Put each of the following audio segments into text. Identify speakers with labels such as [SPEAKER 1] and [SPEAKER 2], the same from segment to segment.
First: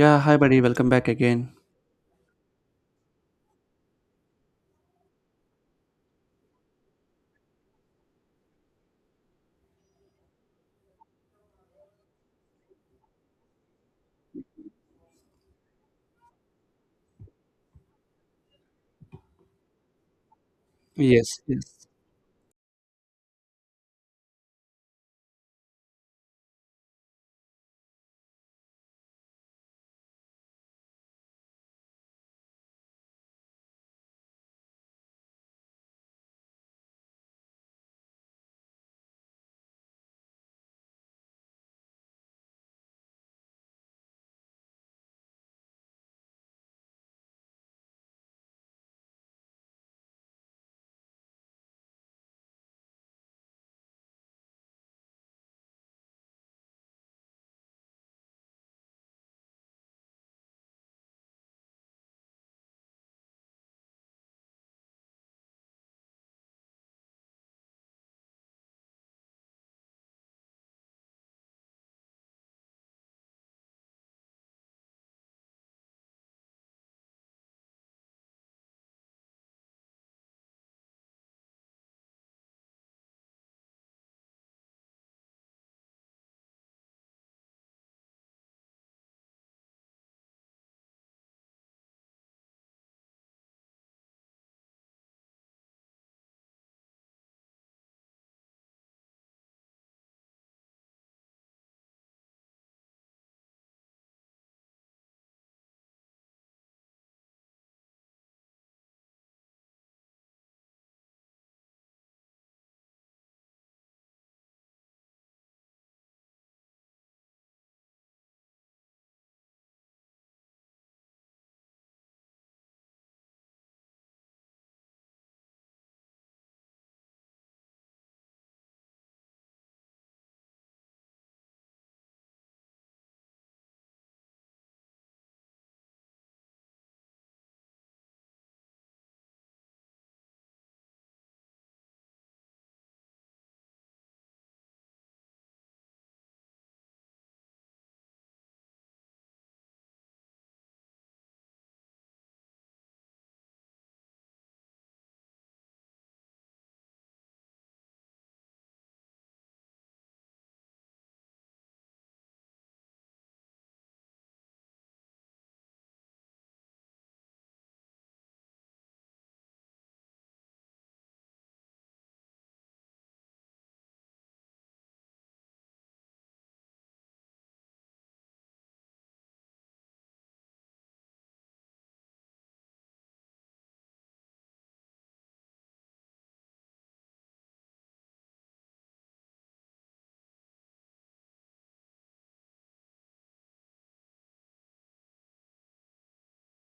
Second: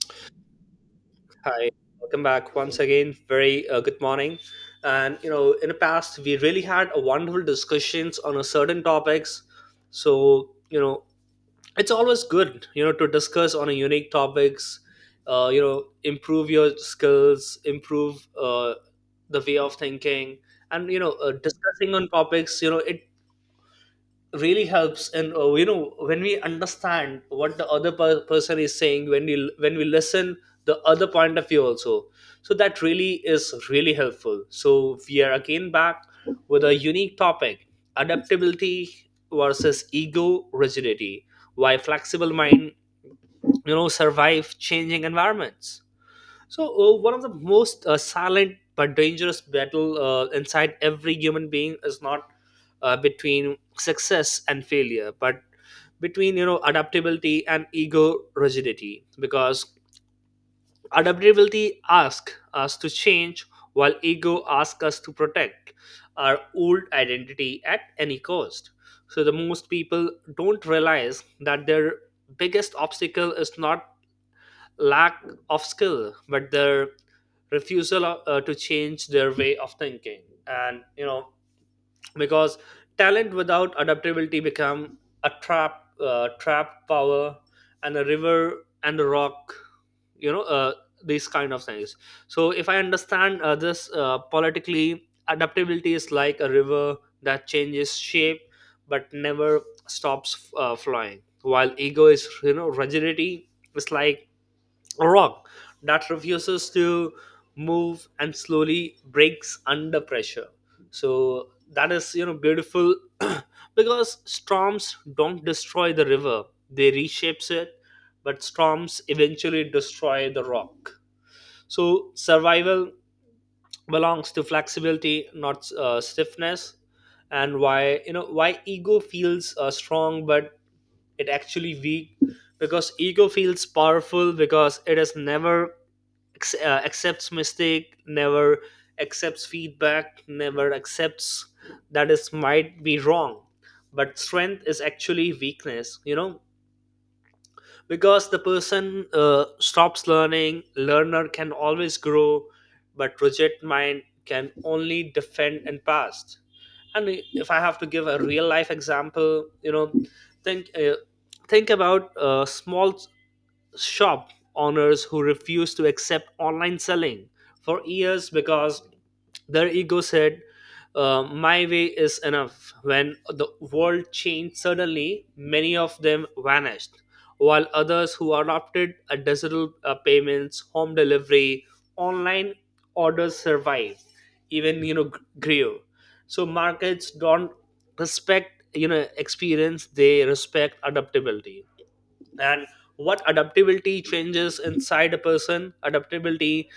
[SPEAKER 1] Yeah, hi buddy, welcome back again.
[SPEAKER 2] Hi, welcome back once again. Very good morning. And you know, in the past, we really had a wonderful discussions on a certain topics. So you know, it's always good you know to discuss on a unique topics. Improve your skills, improve the way of thinking, and you know,
[SPEAKER 1] Yes, yes.
[SPEAKER 2] discussing on topics. You know, it really helps and you know when we understand what the person is saying when we listen the other point of view also, so that really is really helpful. So we are again back with a unique topic: adaptability versus ego rigidity. Why flexible mind you know survive changing environments? So, one of the most silent but dangerous battle inside every human being is not between success and failure, but between you know adaptability and ego rigidity. Because adaptability asks us to change, while ego asks us to protect our old identity at any cost. So, the most people don't realize that their biggest obstacle is not lack of skill, but their refusal to change their way of thinking. And you know, because talent without adaptability become a trap, trap power, and a river and a rock. You know, these kind of things. So if I understand this politically, adaptability is like a river that changes shape but never stops flying. While ego is, you know, rigidity is like a rock that refuses to move and slowly breaks under pressure, so that is you know beautiful. Because storms don't destroy the river, they reshapes it, but storms eventually destroy the rock. So survival belongs to flexibility, not stiffness. And why you know why ego feels strong but it actually weak? Because ego feels powerful because it has never accepts mistake, never accepts feedback, never accepts that is might be wrong. But strength is actually weakness you know, because the person stops learning. Learner can always grow, but project mind can only defend and past. And if I have to give a real life example, you know, think uh, think about a small shop owners who refuse to accept online selling for years because their ego said, my way is enough. When the world changed suddenly, many of them vanished, while others who adopted a digital payments, home delivery, online orders survived, even you know grew. So markets don't respect you know experience; they respect adaptability. And what adaptability changes inside a person, adaptability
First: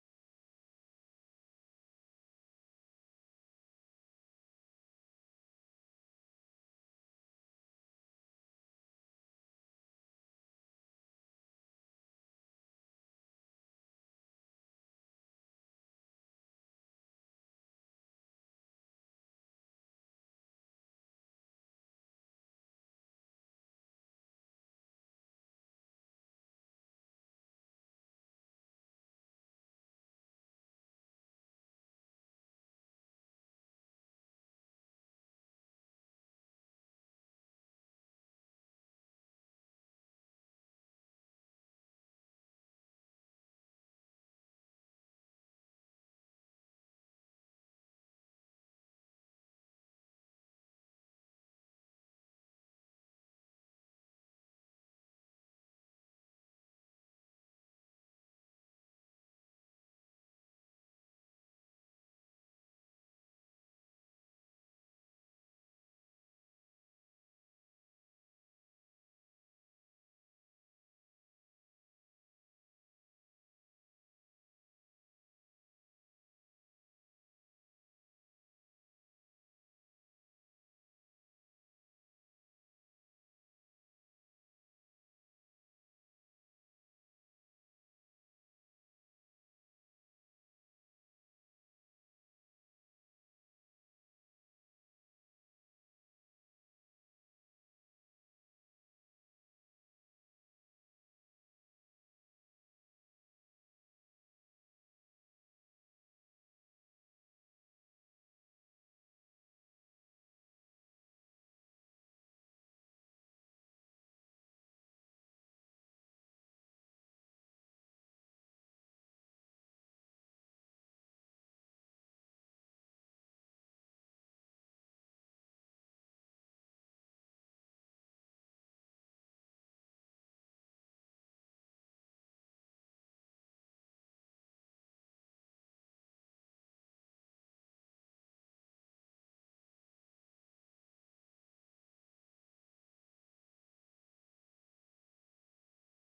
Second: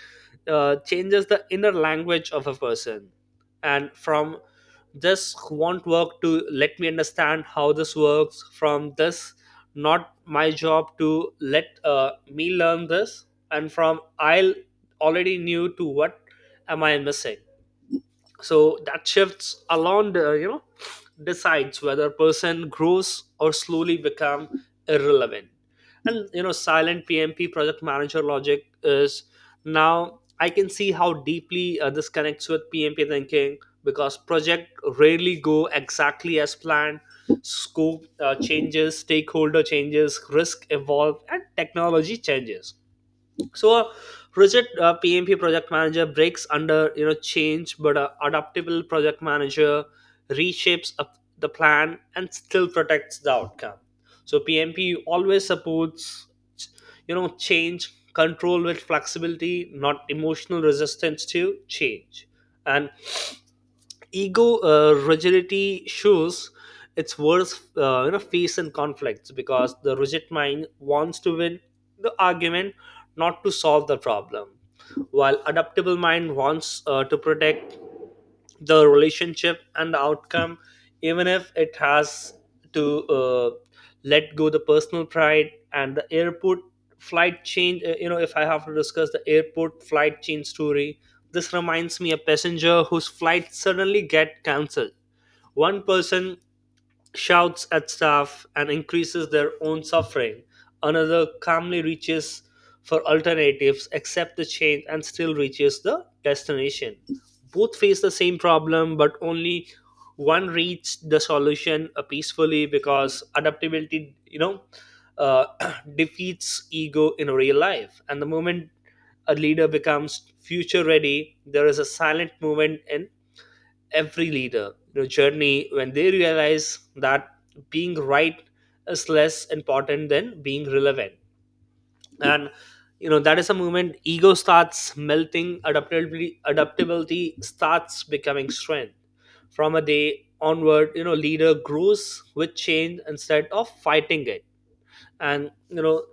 [SPEAKER 2] changes the inner language of a person, and from this won't work to let me understand how this works, from this not my job to let me learn this, and from I already knew to what am I missing. So that shifts along the you know decides whether a person grows or slowly become irrelevant. And you know silent PMP project manager logic is now I can see how deeply this connects with PMP thinking, because project rarely go exactly as planned. Scope changes, stakeholder changes, risk evolve, and technology changes. So a rigid PMP project manager breaks under you know change, but a adaptable project manager reshapes up the plan and still protects the outcome. So PMP always supports you know change control with flexibility, not emotional resistance to change. And ego rigidity shows its worst you know face in conflicts, because the rigid mind wants to win the argument, not to solve the problem, while adaptable mind wants to protect the relationship and the outcome, even if it has to let go the personal pride. And the airport flight change, you know, if I have to discuss the airport flight change story, this reminds me a passenger whose flight suddenly get cancelled. One person shouts at staff, and increases their own suffering. Another calmly reaches for alternatives, accepts the change, and still reaches the destination. Both face the same problem, but only one reached the solution peacefully, because adaptability, you know, uh, defeats ego in real life. And the moment a leader becomes future ready, there is a silent movement in every leader the journey when they realize that being right is less important than being relevant. And you know that is a moment ego starts melting, adaptability starts becoming strength. From a day onward you know leader grows with change instead of fighting it. And you know,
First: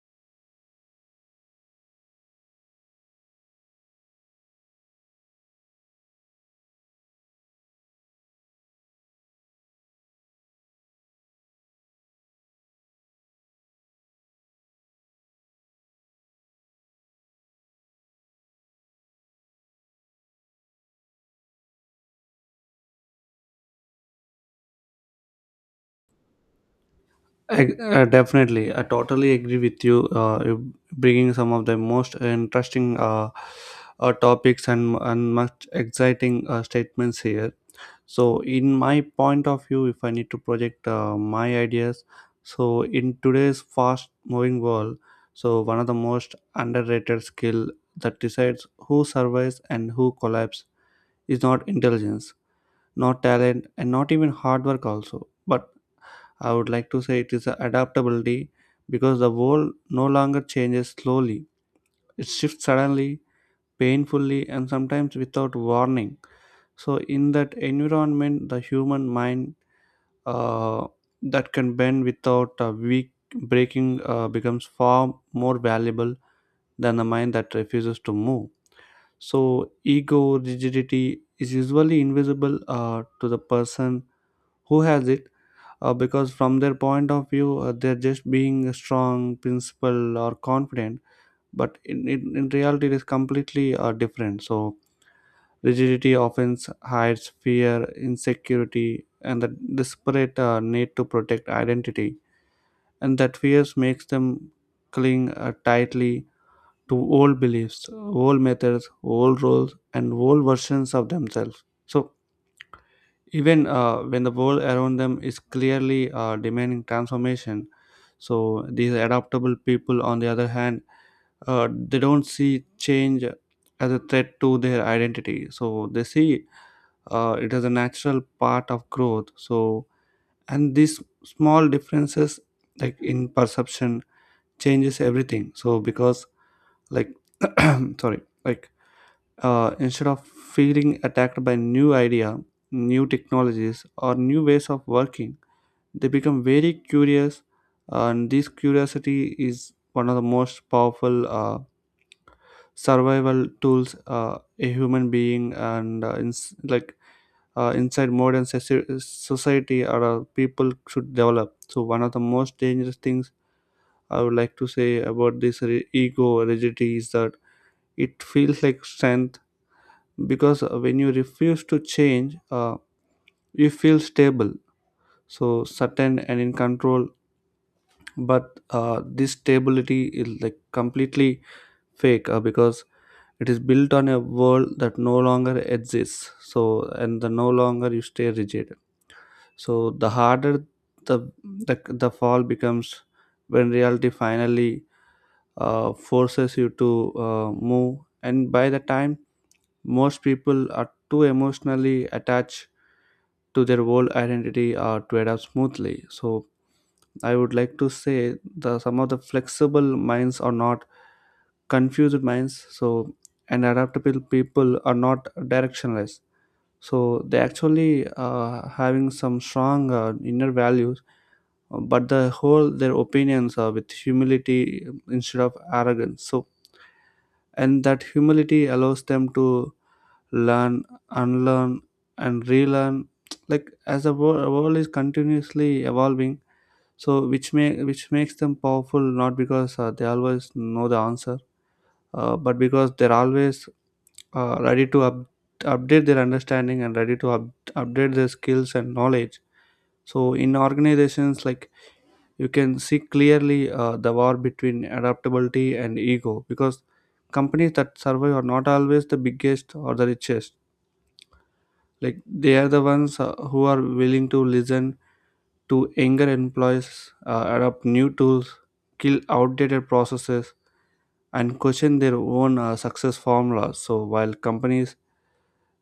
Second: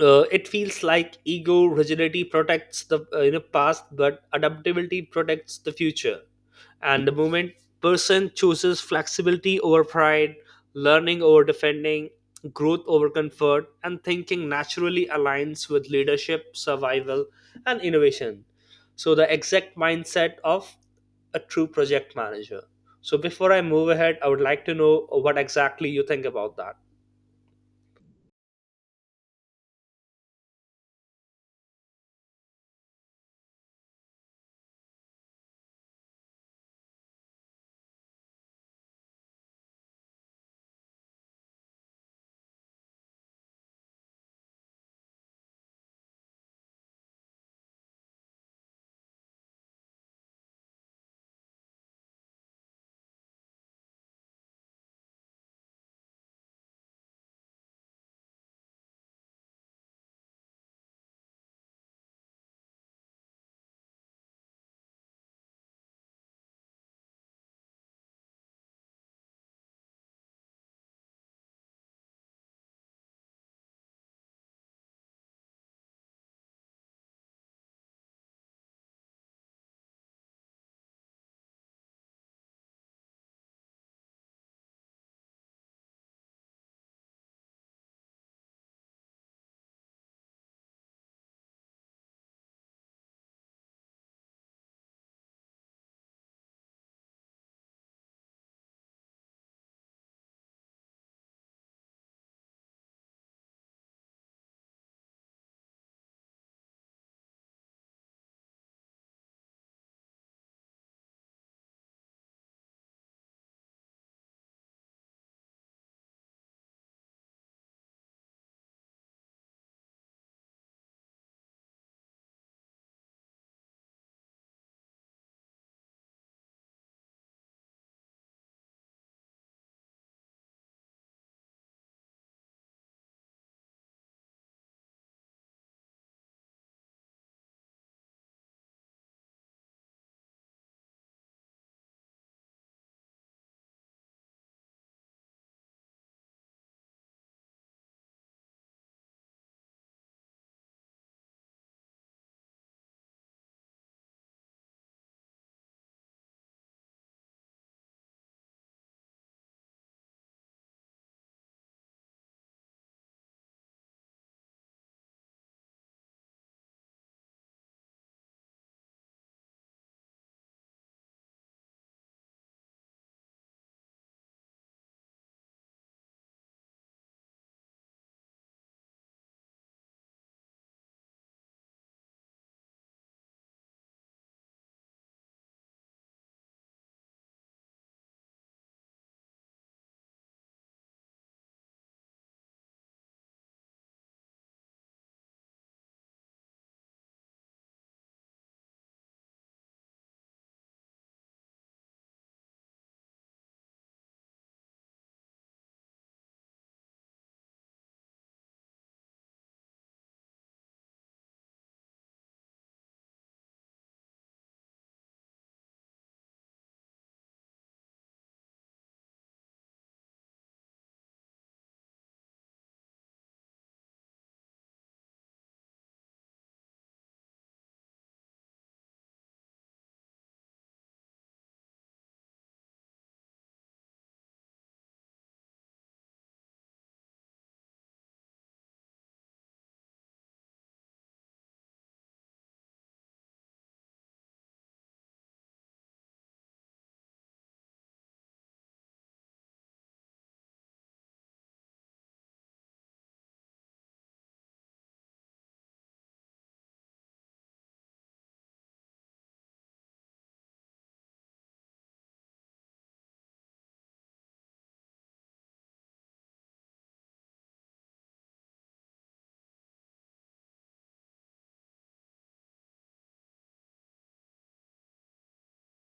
[SPEAKER 2] it feels like ego rigidity protects the you know past, but adaptability protects the future. And the moment person chooses flexibility over pride, learning over defending, growth over comfort, and thinking naturally aligns with leadership survival and innovation. So the exact mindset of a true project manager. So before I move ahead, I would like to know what exactly you think about that.
[SPEAKER 1] definitely, I totally agree with you. You bringing some of the most interesting topics and much exciting statements here. So in my point of view, if I need to project my ideas, so in today's fast moving world, so one of the most underrated skill that decides who survives and who collapses is not intelligence, not talent, and not even hard work also, but I would like to say it is adaptability, because the world no longer changes slowly, it shifts suddenly, painfully, and sometimes without warning. So in that environment, the human mind, uh, that can bend without a weak breaking becomes far more valuable than a mind that refuses to move. So, ego rigidity is usually invisible to the person who has it, because from their point of view, they're just being strong, principled, or confident. But in reality, it is completely different. So, rigidity often hides fear, insecurity, and the desperate need to protect identity, and that fears makes them cling tightly to old beliefs, old methods, old roles, and old versions of themselves. So even when the world around them is clearly demanding transformation, so these adaptable people, on the other hand, they don't see change as a threat to their identity. So they see it as a natural part of growth. So and these small differences, like in perception, changes everything, so because, like, sorry, like, instead of feeling attacked by new idea, new technologies, or new ways of working, they become very curious, and this curiosity is one of the most powerful survival tools a human being, and like, inside modern society, or people should develop. So one of the most dangerous things I would like to say about this ego rigidity is the it feels like strength, because when you refuse to change, you feel stable, so certain and in control, but this stability is like completely fake, because it is built on a world that no longer exists. So and the no longer you stay rigid, so the harder the the fall becomes when reality finally forces you to move, and by the time, most people are too emotionally attached to their old identity or to adapt smoothly. So I would like to say the some of the flexible minds are not confused minds. So and adaptable people are not directionless. So they actually having some strong inner values, but the whole their opinions are with humility instead of arrogance. So and that humility allows them to learn, unlearn, and relearn, like as the world is continuously evolving, so which makes them powerful, not because they always know the answer, but because they're always uh, ready to up, update their understanding, and update their skills and knowledge. So in organizations, like, you can see clearly the war between adaptability and ego, because companies that survive are not always the biggest or the richest, like they are the ones who are willing to listen to younger employees, adopt new tools, kill outdated processes, and question their own success formulas. So while companies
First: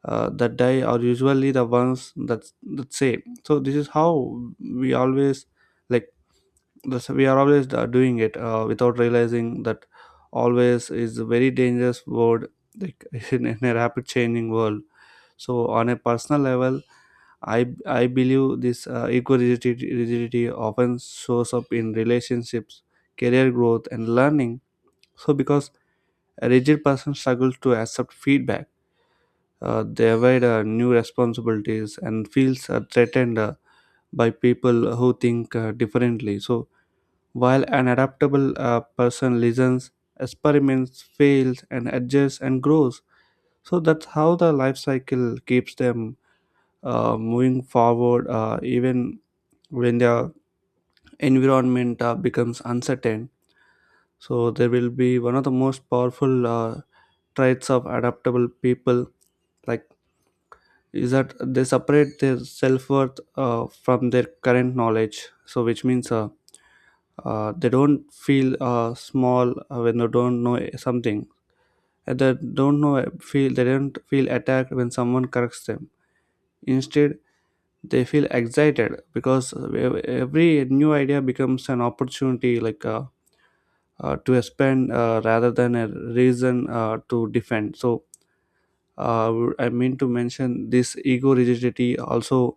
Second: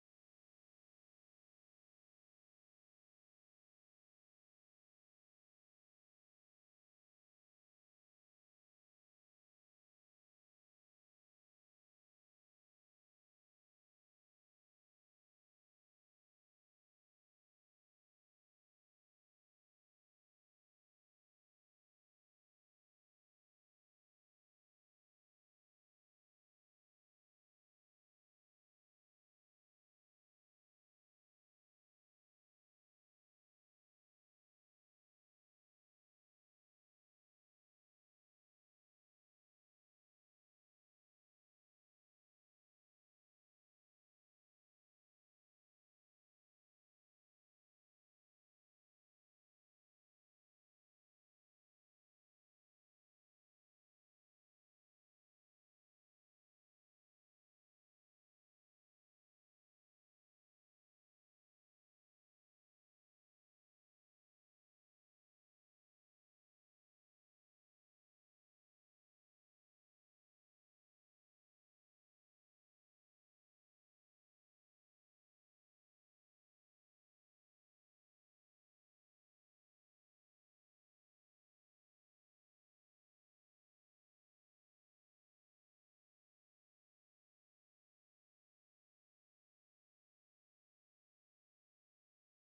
[SPEAKER 1] that die are usually the ones that say, so this is how we always, like, this, we are always doing it, without realizing that always is a very dangerous word, like, in a rapid changing world. So on a personal level, I believe this eco rigidity often shows up in relationships, career growth, and learning. So because a rigid person struggles to accept feedback, they avoid new responsibilities and feels threatened by people who think differently. So while an adaptable person listens, experiments, fails, and adjusts and grows, so that's how the life cycle keeps them moving forward, even when their environment becomes uncertain. So they will be one of the most powerful traits of adaptable people, like, is that they separate their self-worth from their current knowledge, so which means they don't feel small when they don't know something. And they don't know feel they don't feel attacked when someone corrects them. Instead, they feel excited because every new idea becomes an opportunity, like, to expand rather than a reason to defend. So uh, I mean to mention this ego rigidity also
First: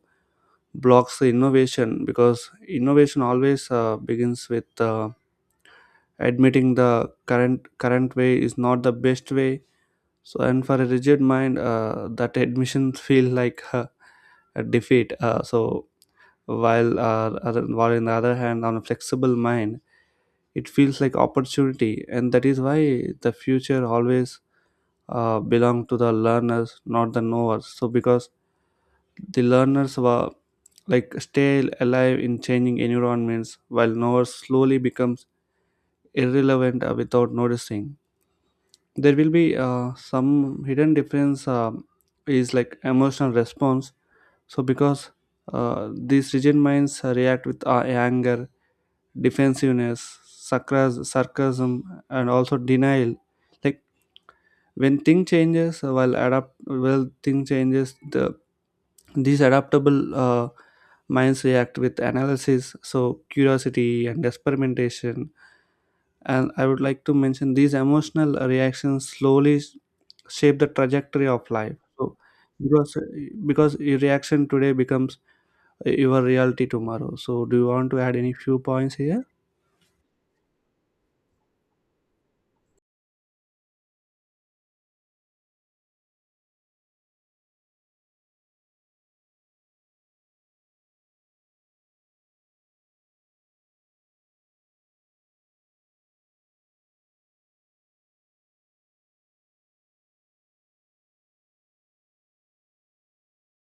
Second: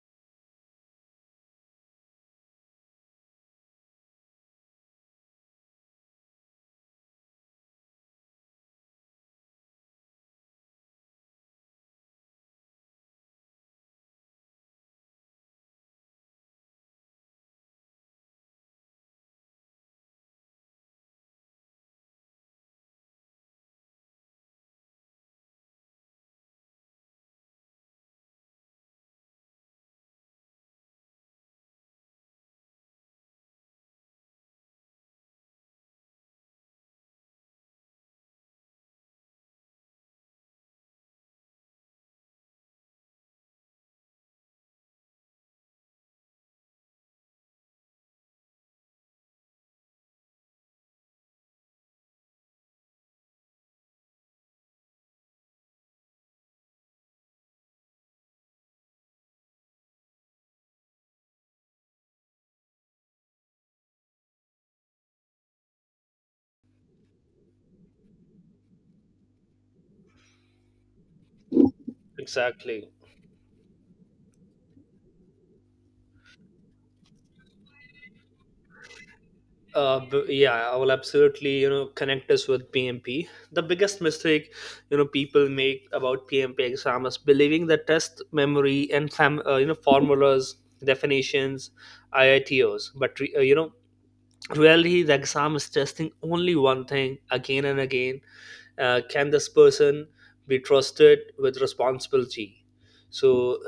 [SPEAKER 1] blocks the innovation, because innovation always begins with admitting the current way is not the best way. So and for a rigid mind, that admissions feel like a defeat, so while while in the other hand on a flexible mind, it feels like opportunity, and that is why the future always belong to the learners, not the knowers. So because the learners were, like, stay alive in changing environments, while knowers slowly becomes irrelevant without noticing. There will be some hidden difference, is like emotional response. So because these rigid minds react with anger, defensiveness, sarcasm, and also denial. Like when thing changes, well, thing changes, the these adaptable minds react with analysis, so curiosity and experimentation. And I would like to mention these emotional reactions slowly shape the trajectory of life. So
[SPEAKER 2] Exactly.
[SPEAKER 1] because because your reaction today becomes your reality tomorrow. So do you want to add any few points here?
[SPEAKER 2] Yeah, I will absolutely you know connect us with PMP. The biggest mistake you know people make about PMP exam is believing that test memory and you know formulas, definitions, IITOs, but you know really the exam is testing only one thing again and again. Can this person be trusted with responsibility? So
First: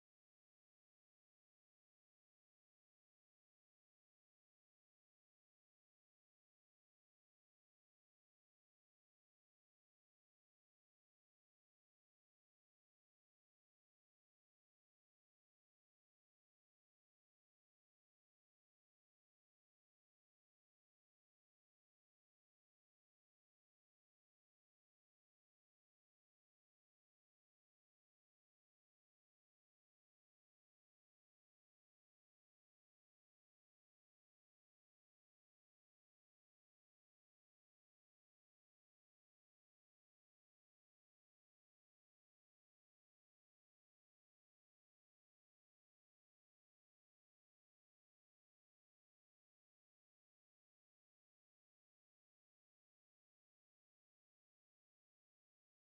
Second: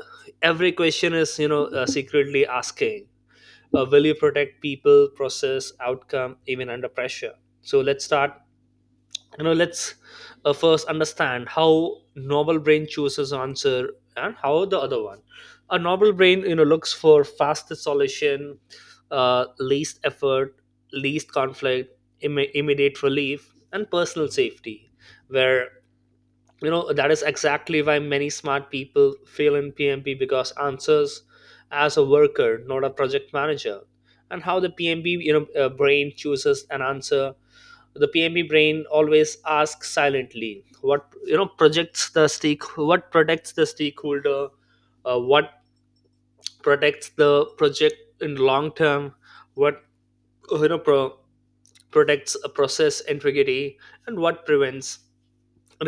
[SPEAKER 2] every question is you know secretly asking, will you protect people, process, outcome even under pressure? So let's start, you know, let's first understand how novel brain chooses answer and how the other one. A novel brain you know looks for fastest solution, least effort, least conflict, immediate relief, and personal safety. Where you know that is exactly why many smart people fail in PMP, because answers as a worker, not a project manager. And how the PMP you know brain chooses an answer? The PMP brain always asks silently what you know projects the stake, what protects the stakeholder, what protects the project in long term, what you know protects a process integrity, and what prevents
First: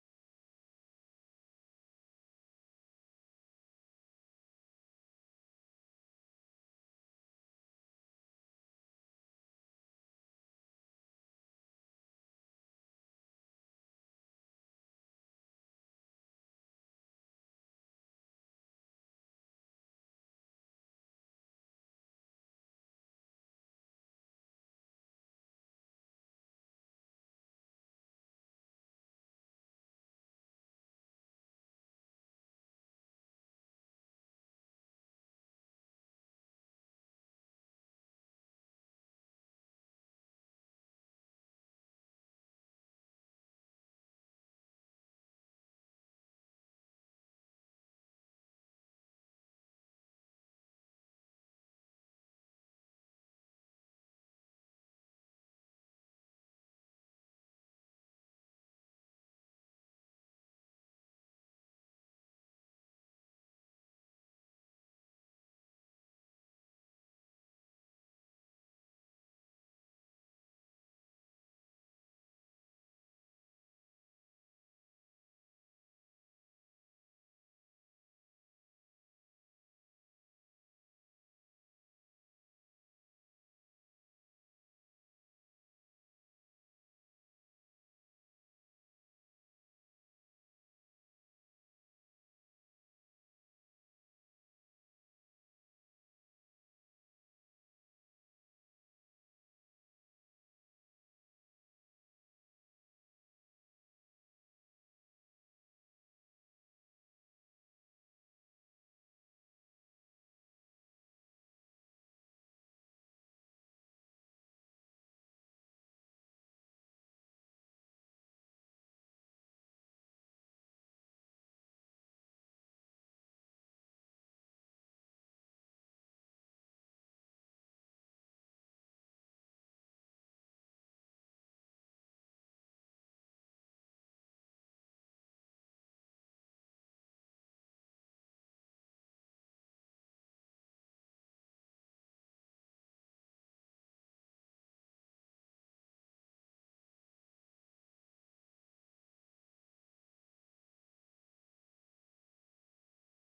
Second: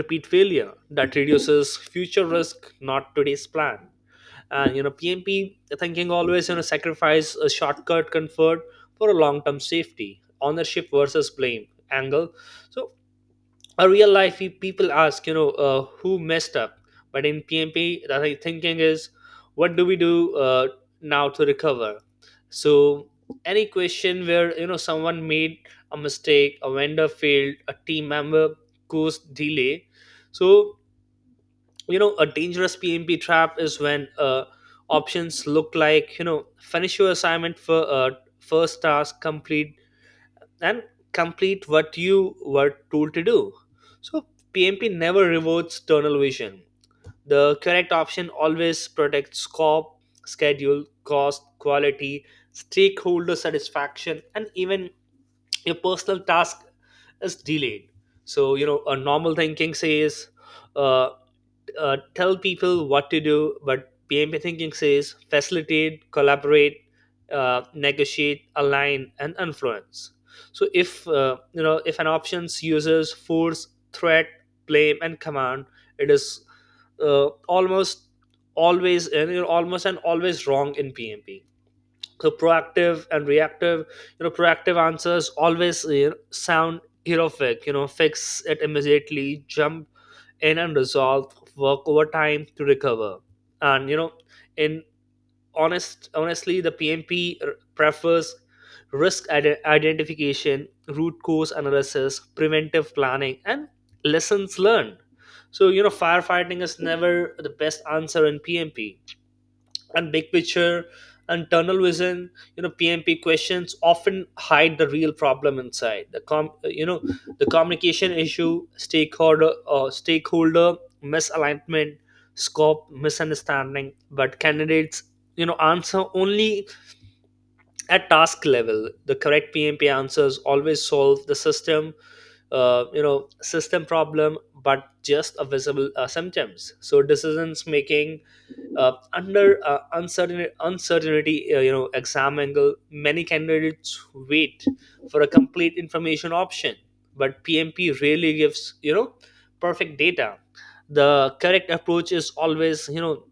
[SPEAKER 2] repeat failure that reduces future risk, not today's plan. And you know PMP thinking always you know sacrifice a shortcut comfort for a long-term safety, ownership versus blame angle. So a real life people ask you know who messed up, but in PMP the thinking is what do we do now to recover. So any question where you know someone made a mistake, a vendor failed, a team member caused delay. So you know a dangerous PMP trap is when options look like you know finish your assignment for first task complete, and complete what you were told to do. So PMP never rewards tunnel vision. The correct option always protects scope, schedule, cost, quality, stakeholder satisfaction, and even your personal task is delayed. So you know a normal thinking says uh tell people what to do, but PMP thinking says facilitate, collaborate, negotiate, align, and influence. So if you know if an options uses force, threat, blame, and command, it is almost always and you know, almost and always wrong in PMP. So proactive and reactive, you know, proactive answers always you know sound heroic. You know, fix it immediately, jump in and resolve, work over time to recover. And you know, in honestly, the PMP prefers risk identification, root cause analysis, preventive planning, and lessons learned. So you know, firefighting is never the best answer in PMP. And big picture and tunnel vision, you know PMP questions often hide the real problem inside the com you know the communication issue, stakeholder misalignment, scope misunderstanding, but candidates you know answer only at task level. The correct PMP answers always solve the system you know system problem, but just a visible symptoms. So decisions making under uncertainty, you know exam angle, many candidates wait for a complete information option, but PMP really gives you know perfect data. The correct approach is always you know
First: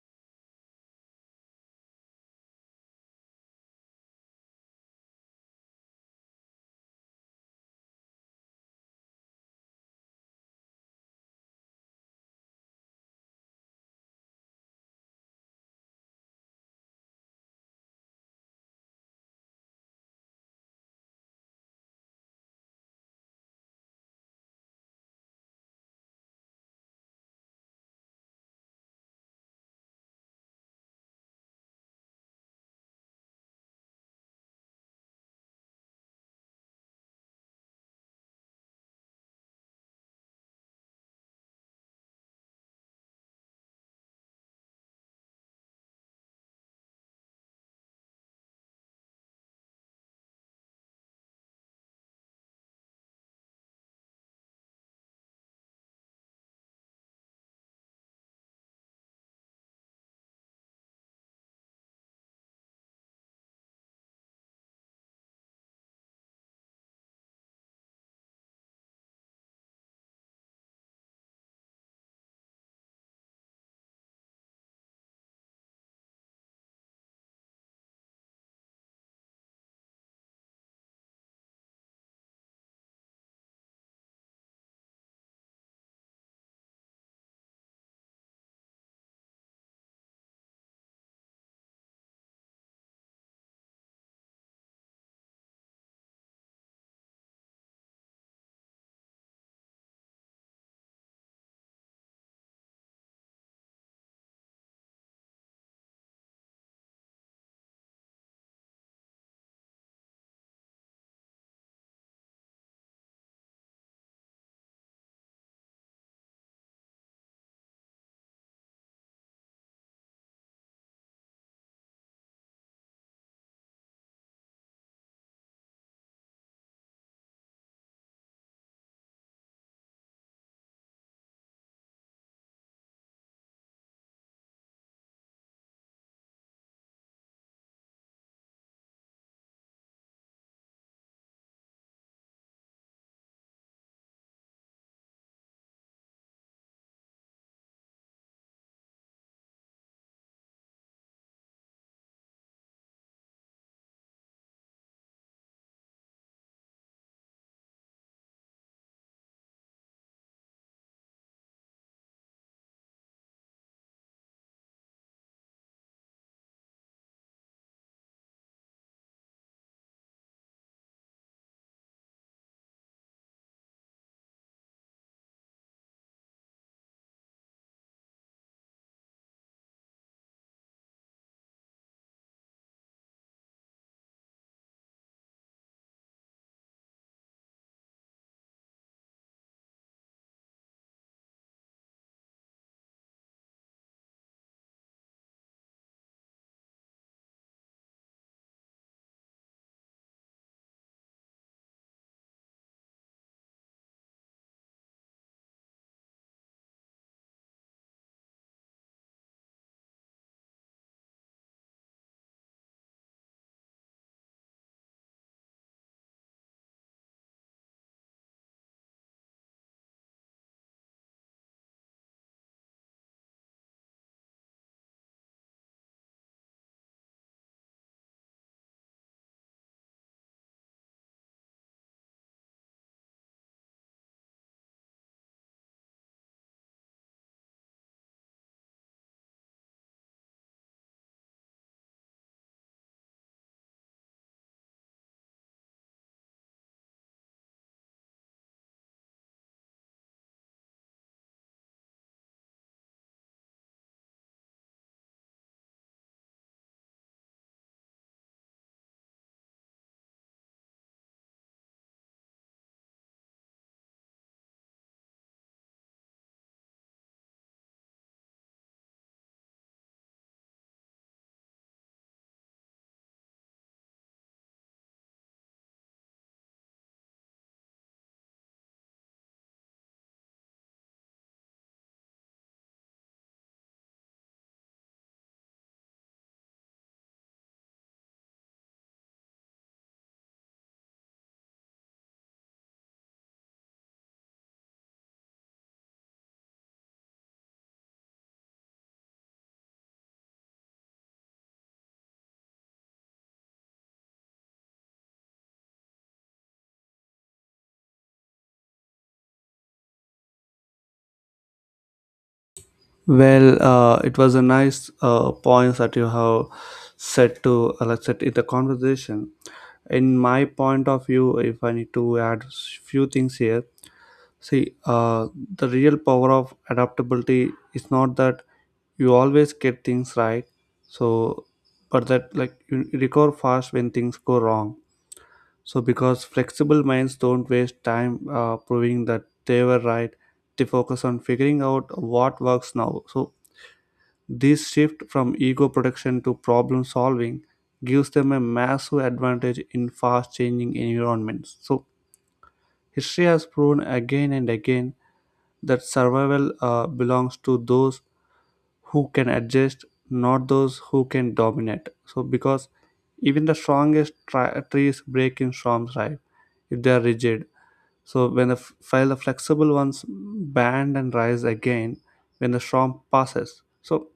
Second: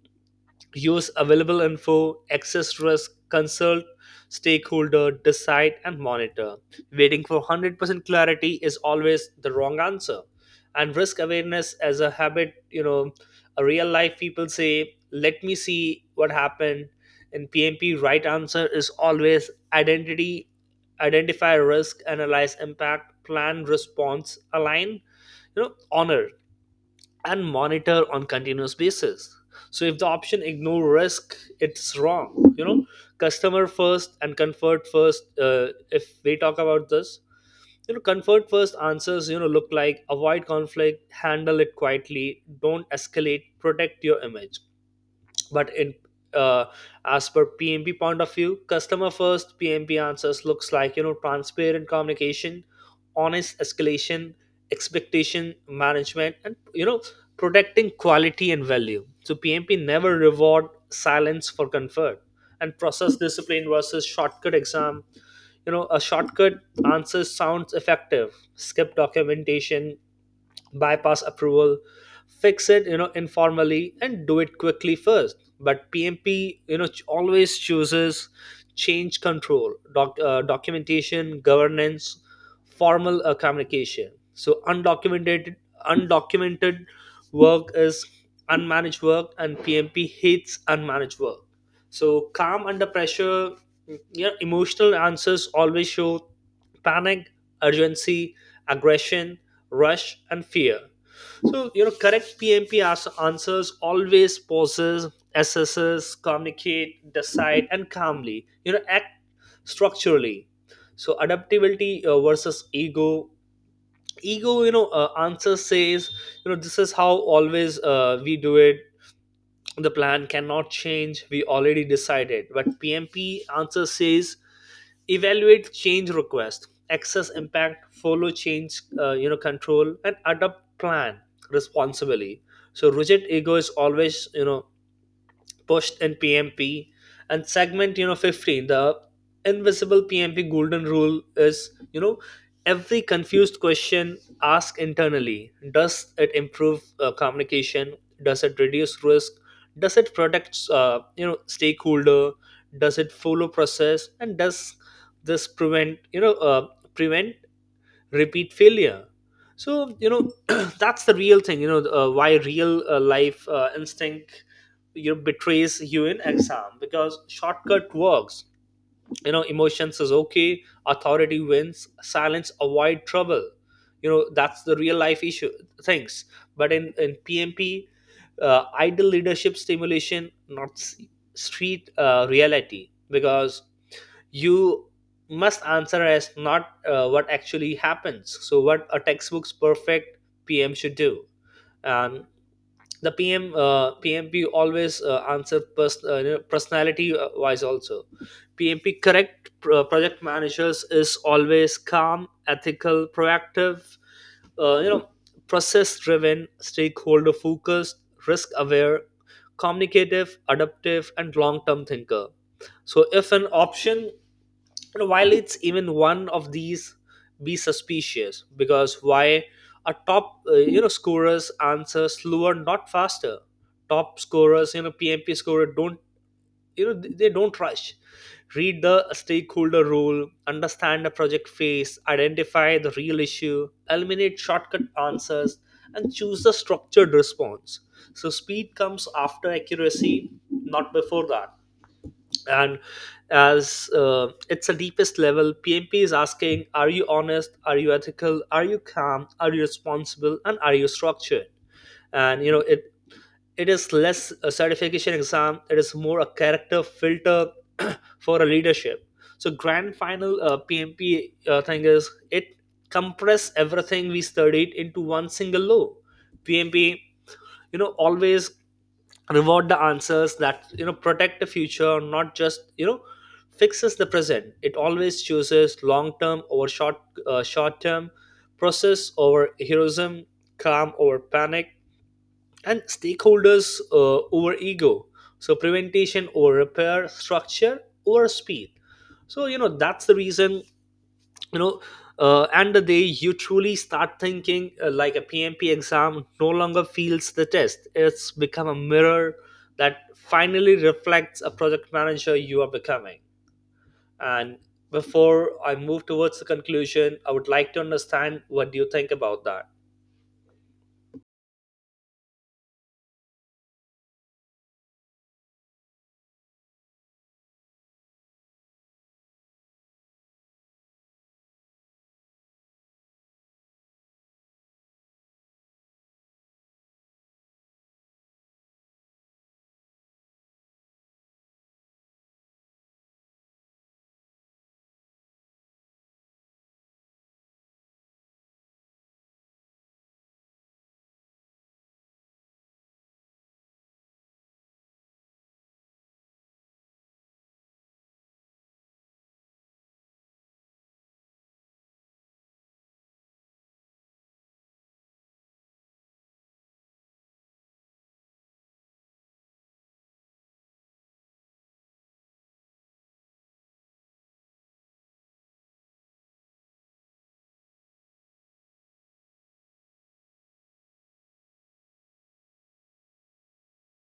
[SPEAKER 2] use available info, access risk, consult stakeholder, decide, and monitor. Waiting for 100% clarity is always the wrong answer. And risk awareness as a habit, you know, a real life people say, let me see what happened. In PMP, right answer is always identity, identify risk, analyze impact, plan response, align, you know, honor and monitor on continuous basis. So if the option ignore risk, it's wrong, you know. Customer first and comfort first, if we talk about this, you know comfort first answers you know look like avoid conflict, handle it quietly, don't escalate, protect your image. But in uh, as per PMP point of view, customer first PMP answers looks like you know transparent communication, honest escalation, expectation management, and you know protecting quality and value. So PMP never reward silence for comfort. And process discipline versus shortcut exam, you know a shortcut answer sounds effective. Skip documentation, bypass approval, fix it, informally, and do it quickly first. But PMP, always chooses change control documentation governance, formal communication. So undocumented undocumented work is unmanaged work, and PMP hates unmanaged work. So, calm under pressure. Your emotional answers always show panic, urgency, aggression, rush, and fear. So correct PMP answers always pauses, assesses, communicate, decide, and calmly, act structurally. So adaptability versus ego. Ego, answer says, this is how always we do it, the plan cannot change, we already decided. But PMP answer says evaluate change request, access impact, follow change control, and adopt plan responsibly. So rigid ego is always, pushed in PMP, and segment, 15, the invisible PMP golden rule is, every confused question ask internally: Does it improve communication? Does it reduce risk? Does it protect, stakeholder? Does it follow process? And does this prevent prevent repeat failure? So, that's the real thing, why real life instinct, you know, betrays you in exam, because shortcut works, emotions is okay, authority wins, silence avoid trouble. That's the real life issue things. But in PMP, idle leadership stimulation, not street reality. Because you must answer as not, what actually happens, so what a textbook's perfect PM should do. And the pm PMP always answer you know, personality wise also. PMP correct project managers is always calm, ethical, proactive, uh, you know process driven, stakeholder focused, risk aware, communicative, adaptive, and long term thinker. So if an option, and while it's even one of these, be suspicious. Because why? A top, scorers answer slower, not faster. Top scorers, PMP scorer don't, they don't rush. Read the stakeholder role, understand the project phase, identify the real issue, eliminate shortcut answers, and choose the structured response. So speed comes after accuracy, not before that. And as it's the deepest level, PMP is asking, are you honest, are you ethical, are you calm, are you responsible, and are you structured? And it is less a certification exam, it is more a character filter for a leadership. So grand final pmp thing is it compress everything we studied into one single law. PMP, always reward the answers that, protect the future, not just, fixes the present. It always chooses long term over short term, process over heroism, calm over panic, and stakeholders, over ego. So prevention over repair, structure over speed. So, that's the reason, you know and the day you truly start thinking like a PMP, exam no longer feels the test, it's become a mirror that finally reflects a project manager you are becoming. And before I move towards the conclusion, I would like to understand, what do you think about that?
[SPEAKER 1] Well, it was a nice points that you have said to let's say in the conversation. In my point of view, if I need to add few things here, see the real power of adaptability is not that you always get things right, so but that, like, you recover fast when things go wrong. So because flexible minds don't waste time proving that they were right, they focus on figuring out what works now. So this shift from ego protection to problem solving gives them a massive advantage in fast changing environments. So history has proven again and again that survival belongs to those who can adjust, not those who can dominate. So because even the strongest trees break in storms, right? If they are rigid. So when while the flexible ones bend and rise again when the storm passes. So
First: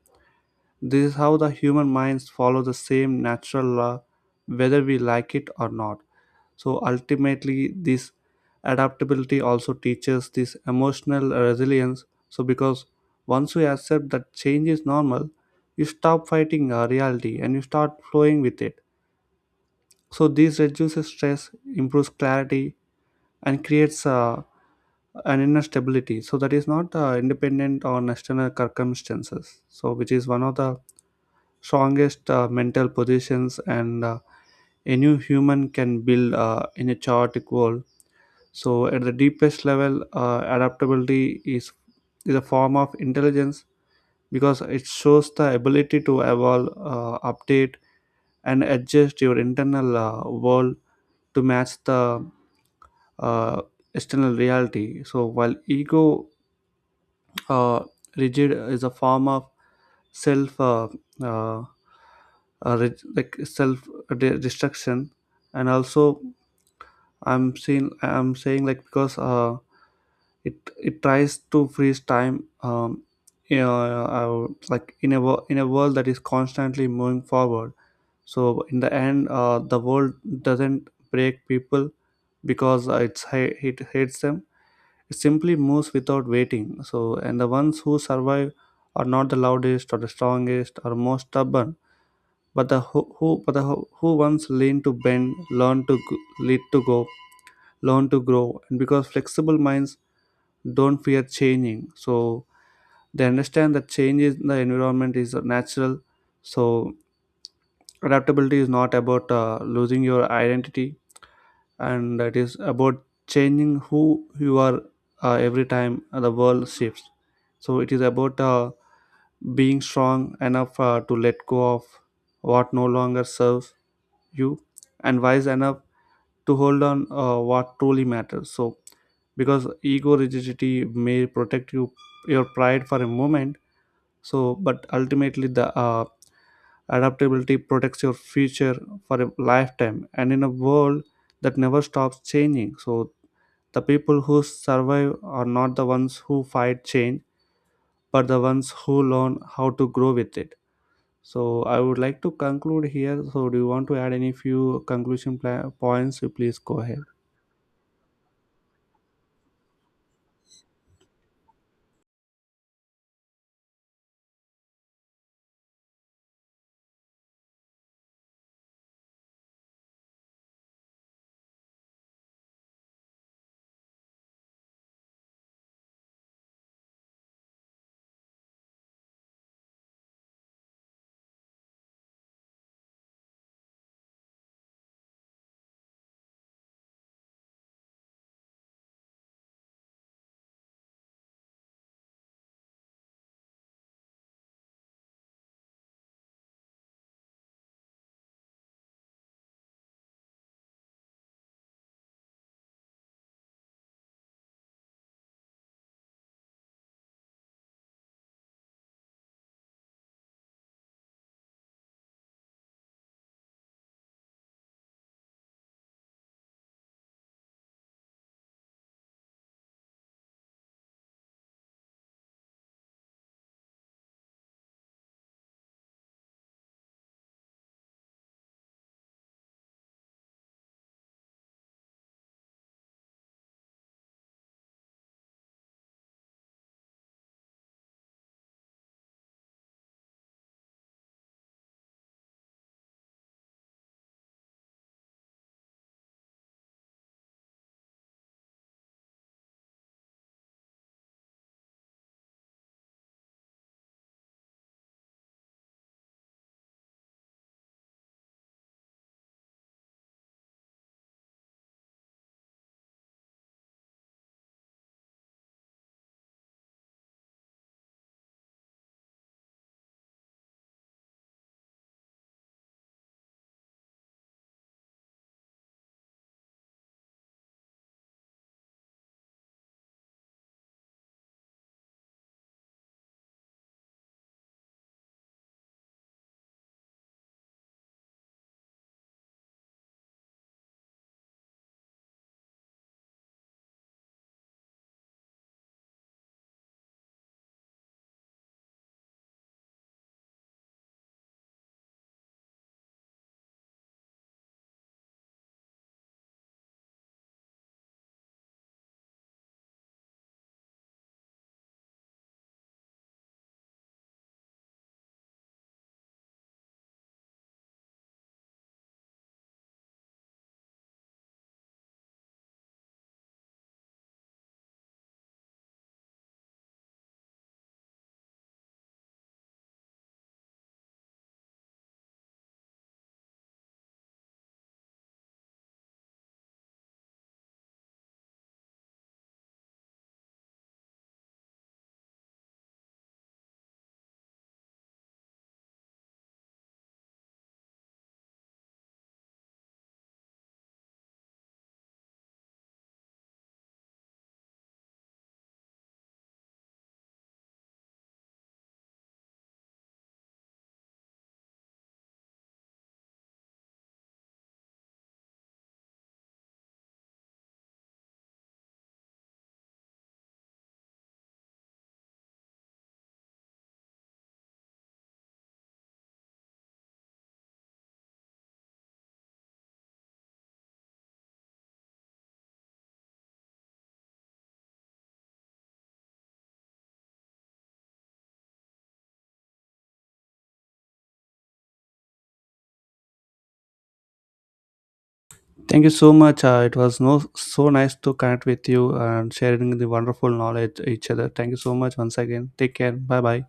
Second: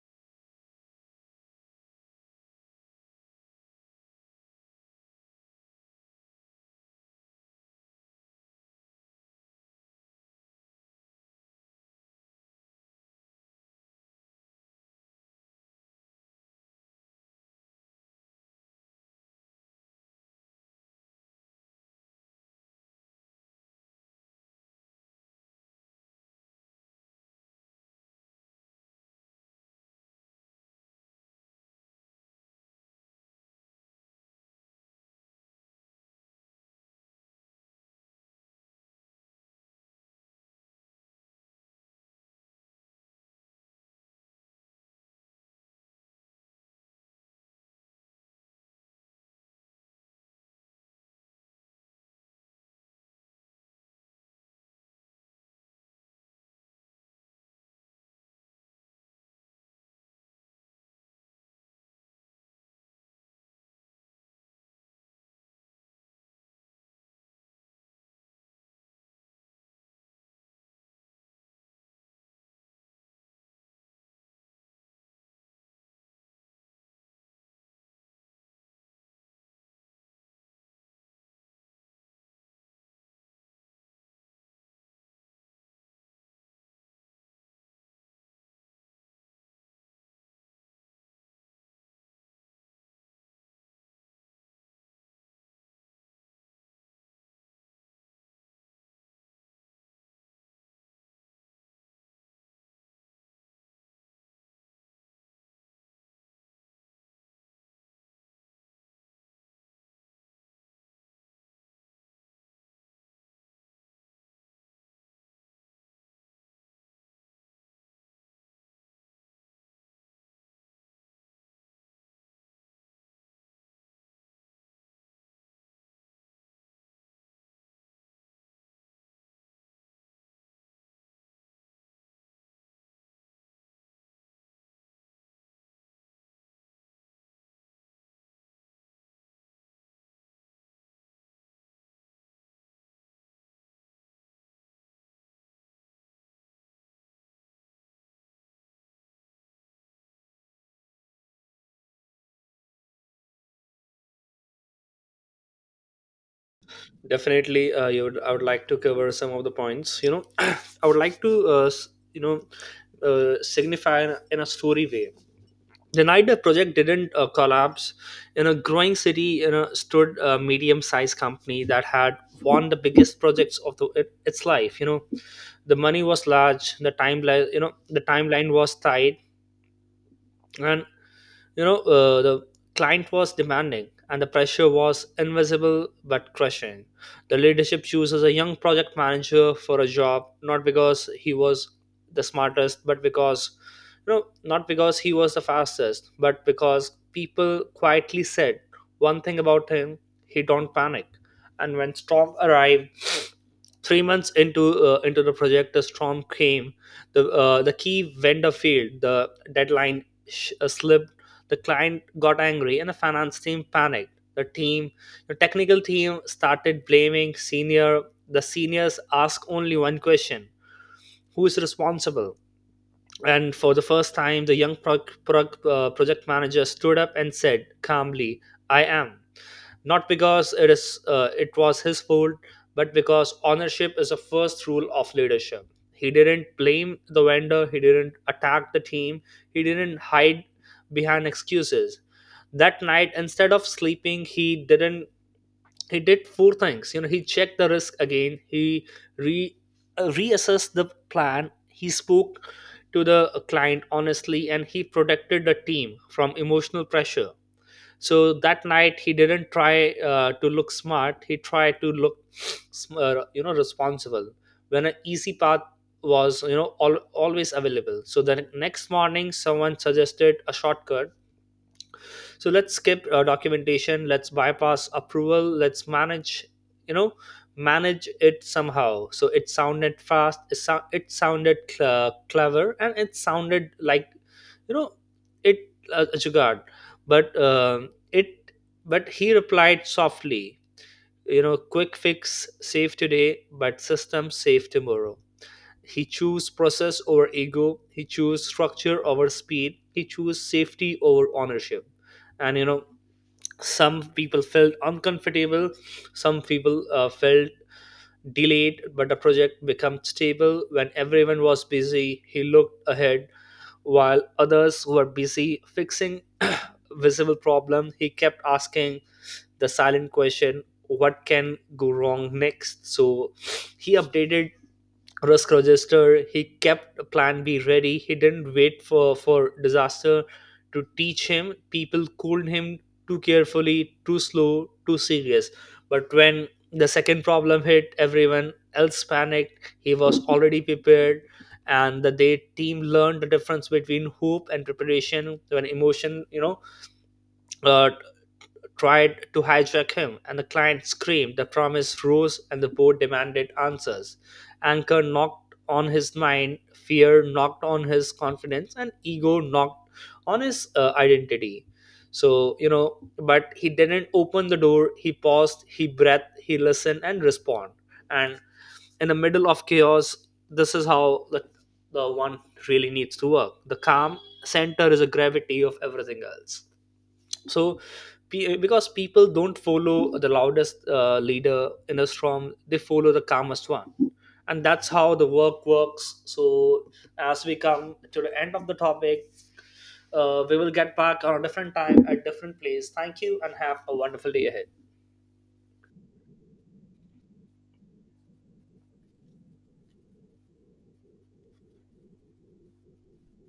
[SPEAKER 1] this is how the human minds follow the same natural law, whether we like it or not. So ultimately, this adaptability also teaches this emotional resilience. So because once we accept that change is normal, you stop fighting reality and you start flowing with it. So this reduces stress, improves clarity, and creates an inner stability. So that is not independent on external circumstances, so which is one of the strongest mental positions and a human can build in a chaotic world. So at the deepest level, adaptability is a form of intelligence, because it shows the ability to evolve, update, and adjust your internal world to match the uh, external reality. So while ego uh, rigid is a form of self, uh, like self destruction. And also, I'm saying, like, because it it tries to freeze time, you know, like in in a world that is constantly moving forward. So in the end, the world doesn't break people because it hates them, it simply moves without waiting. So, and the ones who survive are not the loudest or the strongest or most stubborn, but the who once learn to bend, lead to go, learn to grow, and because flexible minds don't fear changing, so they understand that change in the environment is natural. So adaptability is not about losing your identity, and it is about changing who you are every time the world shifts, so it is about being strong enough to let go of what no longer serves you, and wise enough to hold on what truly matters, so because ego rigidity may protect you your pride for a moment, so but ultimately the adaptability protects your future for a lifetime. And in a world that never stops changing, so the people who survive are not the ones who fight change, but the ones who learn how to grow with it. So I would like to conclude here, so do you want to add any few conclusion points? You please go ahead.
[SPEAKER 2] Definitely, you would, I would like to cover some of the points, I would like to signify in a story way, the Nidar project didn't collapse. In a growing city, you know, stood a medium-sized company that had won the biggest projects of it, its life. You know, the money was large, the timeline, you know, the timeline was tight, and you know, the client was demanding, and the pressure was invisible but crushing. The leadership chooses a young project manager for a job, not because he was the smartest, but because, you know, not because he was the fastest, but because people quietly said one thing about him: he don't panic. And when storm arrived, 3 months into the project, the storm came. The key vendor failed. The deadline slipped, the client got angry, and the finance team panicked. The technical team started blaming senior. The seniors asked only one question: who is responsible? And for the first time, the young project manager stood up and said calmly, I am. Not because it was his fault, but because ownership is a first rule of leadership. He didn't blame the vendor, he didn't attack the team, he didn't hide behind excuses. That night, instead of sleeping, he didn't he did four things, you know. He checked the risk again, he re reassessed the plan, he spoke to the client honestly, and he protected the team from emotional pressure. So that night he didn't try, to look smart, he tried to look you know, responsible. When an easy path was, you know, always available. So the next morning someone suggested a shortcut. So let's skip documentation, let's bypass approval, let's manage, you know it somehow. So it sounded fast, it sounded clever, and it sounded like, you know it a jugaad. But it but he replied softly, you know, quick fix save today but system save tomorrow. He chose process over ego, he chose structure over speed, he chose safety over ownership. And, you know, some people felt uncomfortable, some people felt delayed, but the project became stable. When everyone was busy, he looked ahead. While others were busy fixing visible problems, he kept asking the silent question, what can go wrong next? So he updated risk register. He kept a plan B ready. He didn't wait for disaster to teach him. People cooled him too carefully, too slow, too serious. But when the second problem hit, everyone else panicked. He was already prepared. And the day team learned the difference between hope and preparation, when emotion, you know, uh, tried to hijack him, and the client screamed. The promise rose, and the board demanded answers. Anger knocked on his mind, fear knocked on his confidence, and ego knocked on his identity. So, you know, but he didn't open the door. He paused, he breathed, he listened, and respond. And in the middle of chaos, this is how the one really needs to work. The calm center is a gravity of everything else. So because people don't follow the loudest leader in a storm, they follow the calmest one. And that's how the work works. So as we come to the end of the topic, we will get back on a different time at different place. Thank you, and have a wonderful day ahead.
[SPEAKER 1] Thank you so much. It was no so nice to connect with you and sharing the wonderful knowledge each other. Thank you so much once again, take care, bye bye.